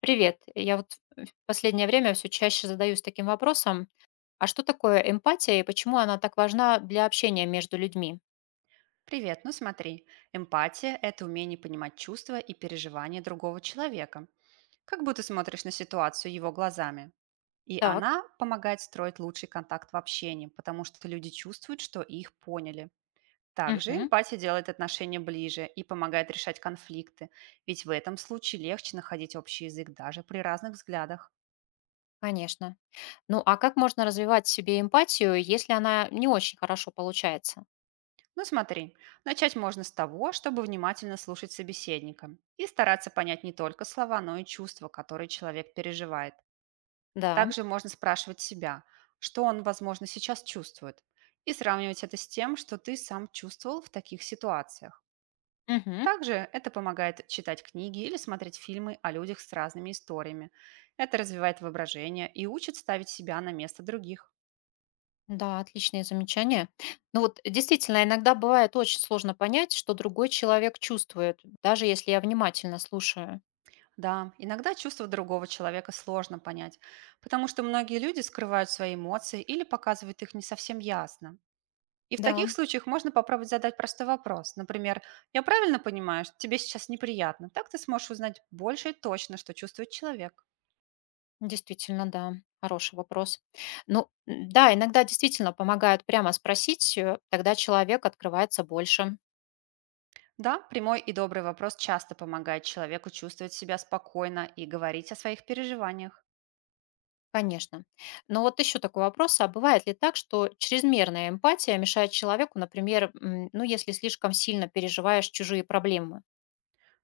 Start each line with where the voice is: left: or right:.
left: Привет. Я вот в последнее время все чаще задаюсь таким вопросом, а что такое эмпатия и почему она так важна для общения между людьми?
right: Привет, ну смотри, эмпатия– это умение понимать чувства и переживания другого человека, как будто смотришь на ситуацию его глазами. И
left: Так,
right: она помогает строить лучший контакт в общении, потому что люди чувствуют, что их поняли. Также
left: мгм,
right: эмпатия делает отношения ближе и помогает решать конфликты, ведь в этом случае легче находить общий язык даже при разных взглядах.
left: конечно. Ну а как можно развивать в себе эмпатию, если она не очень хорошо получается?
right: Ну смотри, начать можно с того, чтобы внимательно слушать собеседника и стараться понять не только слова, но и чувства, которые человек переживает.
left: Да,
right: Также можно спрашивать себя, что он, возможно, сейчас чувствует, и сравнивать это с тем, что ты сам чувствовал в таких ситуациях.
left: мгм,
right: Также это помогает читать книги или смотреть фильмы о людях с разными историями. Это развивает воображение и учит ставить себя на место других.
left: да, отличные замечания. Ну вот действительно, иногда бывает очень сложно понять, что другой человек чувствует, даже если я внимательно слушаю.
right: Да, иногда чувства другого человека сложно понять, потому что многие люди скрывают свои эмоции или показывают их не совсем ясно. И в
left: Да,
right: таких случаях можно попробовать задать простой вопрос. Например, «Я правильно понимаю, что тебе сейчас неприятно?» Так ты сможешь узнать больше и точно, что чувствует человек.
left: действительно, да, хороший вопрос. Ну, м, да, иногда действительно помогает прямо спросить, тогда человек открывается больше.
right: Да, прямой и добрый вопрос часто помогает человеку чувствовать себя спокойно и говорить о своих переживаниях.
left: Конечно. Но вот еще такой вопрос, а бывает ли так, что чрезмерная эмпатия мешает человеку, например, м, ну, если слишком сильно переживаешь чужие проблемы?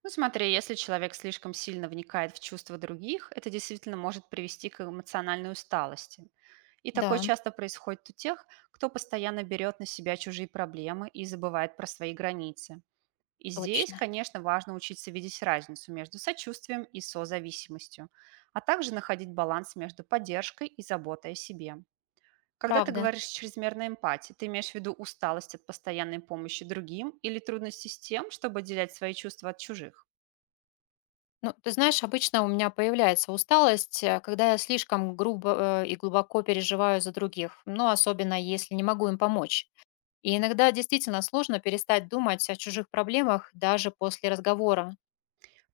right: Ну смотри, если человек слишком сильно вникает в чувства других, это действительно может привести к эмоциональной усталости. И такое
left: Да,
right: часто происходит у тех, кто постоянно берет на себя чужие проблемы и забывает про свои границы. И здесь,
left: точно,
right: конечно, важно учиться видеть разницу между сочувствием и созависимостью, а также находить баланс между поддержкой и заботой о себе. Когда ты
left: правда.
right: говоришь о чрезмерной эмпатии, ты имеешь в виду усталость от постоянной помощи другим или трудности с тем, чтобы отделять свои чувства от чужих?
left: Ну, ты знаешь, обычно у меня появляется усталость, когда я слишком грубо и глубоко переживаю за других, ну, особенно если не могу им помочь. И иногда действительно сложно перестать думать о чужих проблемах даже после разговора.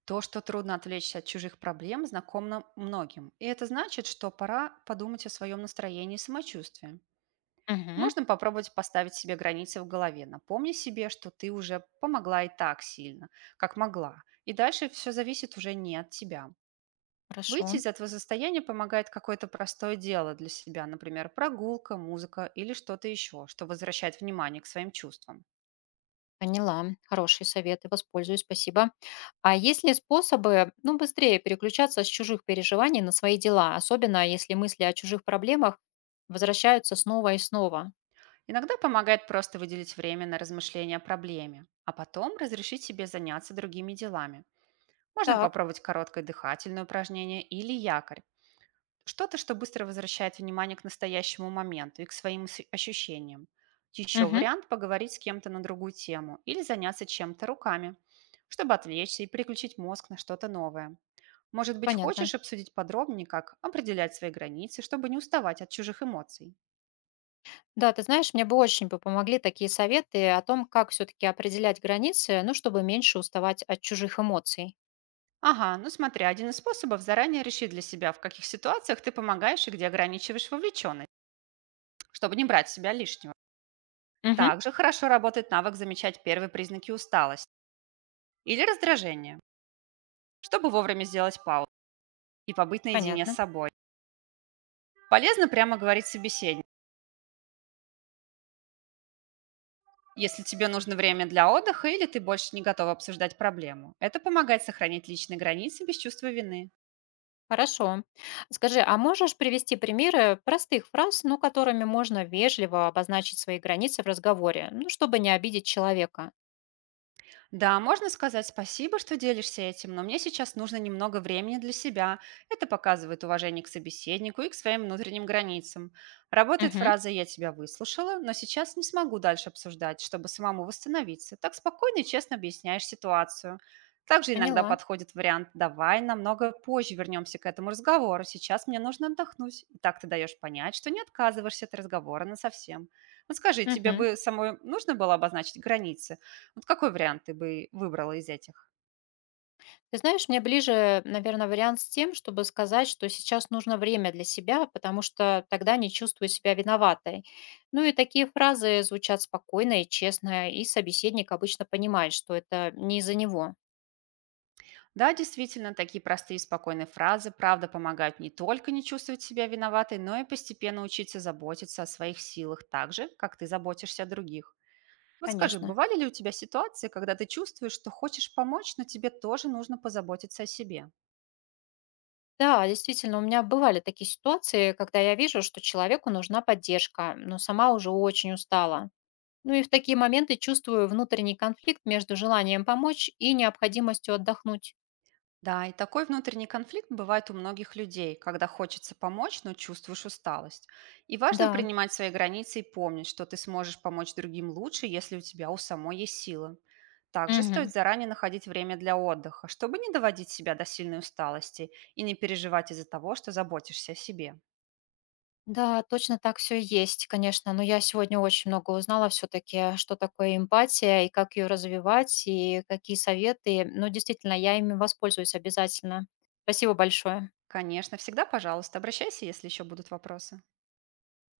right: То, что трудно отвлечься от чужих проблем, знакомо многим. И это значит, что пора подумать о своем настроении и самочувствии.
left: Мгм.
right: Можно попробовать поставить себе границы в голове. Напомни себе, что ты уже помогла и так сильно, как могла. И дальше все зависит уже не от тебя.
left: Хорошо.
right: Выйти из этого состояния помогает какое-то простое дело для себя, например, прогулка, музыка или что-то еще, что возвращает внимание к своим чувствам.
left: Поняла. Хорошие советы. Воспользуюсь. Спасибо. А есть ли способы, ну, быстрее переключаться с чужих переживаний на свои дела, особенно если мысли о чужих проблемах возвращаются снова и снова?
right: Иногда помогает просто выделить время на размышления о проблеме, а потом разрешить себе заняться другими делами. Можно
left: Так.
right: попробовать короткое дыхательное упражнение или якорь, что-то, что быстро возвращает внимание к настоящему моменту и к своим ощущениям. Еще
left: Мгм.
right: вариант– поговорить с кем-то на другую тему или заняться чем-то руками, чтобы отвлечься и переключить мозг на что-то новое. Может быть,
left: Понятно.
right: хочешь обсудить подробнее, как определять свои границы, чтобы не уставать от чужих эмоций?
left: Да, ты знаешь, мне бы очень бы помогли такие советы о том, как все-таки определять границы, ну, чтобы меньше уставать от чужих эмоций.
right: Ага, ну смотри, один из способов заранее решить для себя, в каких ситуациях ты помогаешь и где ограничиваешь вовлеченность, чтобы не брать с себя лишнего.
left: Мгм.
right: Также хорошо работает навык замечать первые признаки усталости или раздражения, чтобы вовремя сделать паузу и побыть наедине с
left: Понятно.
right: собой. Полезно прямо говорить собеседнику, если тебе нужно время для отдыха или ты больше не готова обсуждать проблему. Это помогает сохранить личные границы без чувства вины.
left: Хорошо. Скажи, а можешь привести примеры простых фраз, ну, которыми можно вежливо обозначить свои границы в разговоре, ну, чтобы не обидеть человека?
right: Да, можно сказать спасибо, что делишься этим, но мне сейчас нужно немного времени для себя. Это показывает уважение к собеседнику и к своим внутренним границам. Работает
left: Мгм.
right: фраза «я тебя выслушала, но сейчас не смогу дальше обсуждать, чтобы самому восстановиться». Так спокойно и честно объясняешь ситуацию. Также иногда
left: Поняла.
right: подходит вариант «давай намного позже вернемся к этому разговору, сейчас мне нужно отдохнуть». И так ты даешь понять, что не отказываешься от разговора насовсем. Ну скажи, тебе
left: Мгм.
right: бы самой нужно было обозначить границы? Вот какой вариант ты бы выбрала из этих?
left: Ты знаешь, мне ближе, наверное, вариант с тем, чтобы сказать, что сейчас нужно время для себя, потому что тогда не чувствую себя виноватой. Ну и такие фразы звучат спокойно и честно, и собеседник обычно понимает, что это не из-за него.
right: Да, действительно, такие простые и спокойные фразы, правда, помогают не только не чувствовать себя виноватой, но и постепенно учиться заботиться о своих силах так же, как ты заботишься о других. Вот скажи,
left: Конечно.
right: бывали ли у тебя ситуации, когда ты чувствуешь, что хочешь помочь, но тебе тоже нужно позаботиться о себе?
left: Да, действительно, у меня бывали такие ситуации, когда я вижу, что человеку нужна поддержка, но сама уже очень устала. Ну и в такие моменты чувствую внутренний конфликт между желанием помочь и необходимостью отдохнуть.
right: Да, и такой внутренний конфликт бывает у многих людей, когда хочется помочь, но чувствуешь усталость. И важно
left: Да.
right: принимать свои границы и помнить, что ты сможешь помочь другим лучше, если у тебя у самой есть силы. Также стоит
left: Мгм.
right: заранее находить время для отдыха, чтобы не доводить себя до сильной усталости и не переживать из-за того, что заботишься о себе.
left: Да, точно так все есть, конечно, но я сегодня очень много узнала все-таки, что такое эмпатия и как ее развивать, и какие советы. Но действительно, я ими воспользуюсь обязательно. Спасибо большое.
right: Конечно, всегда, пожалуйста, обращайся, если еще будут вопросы.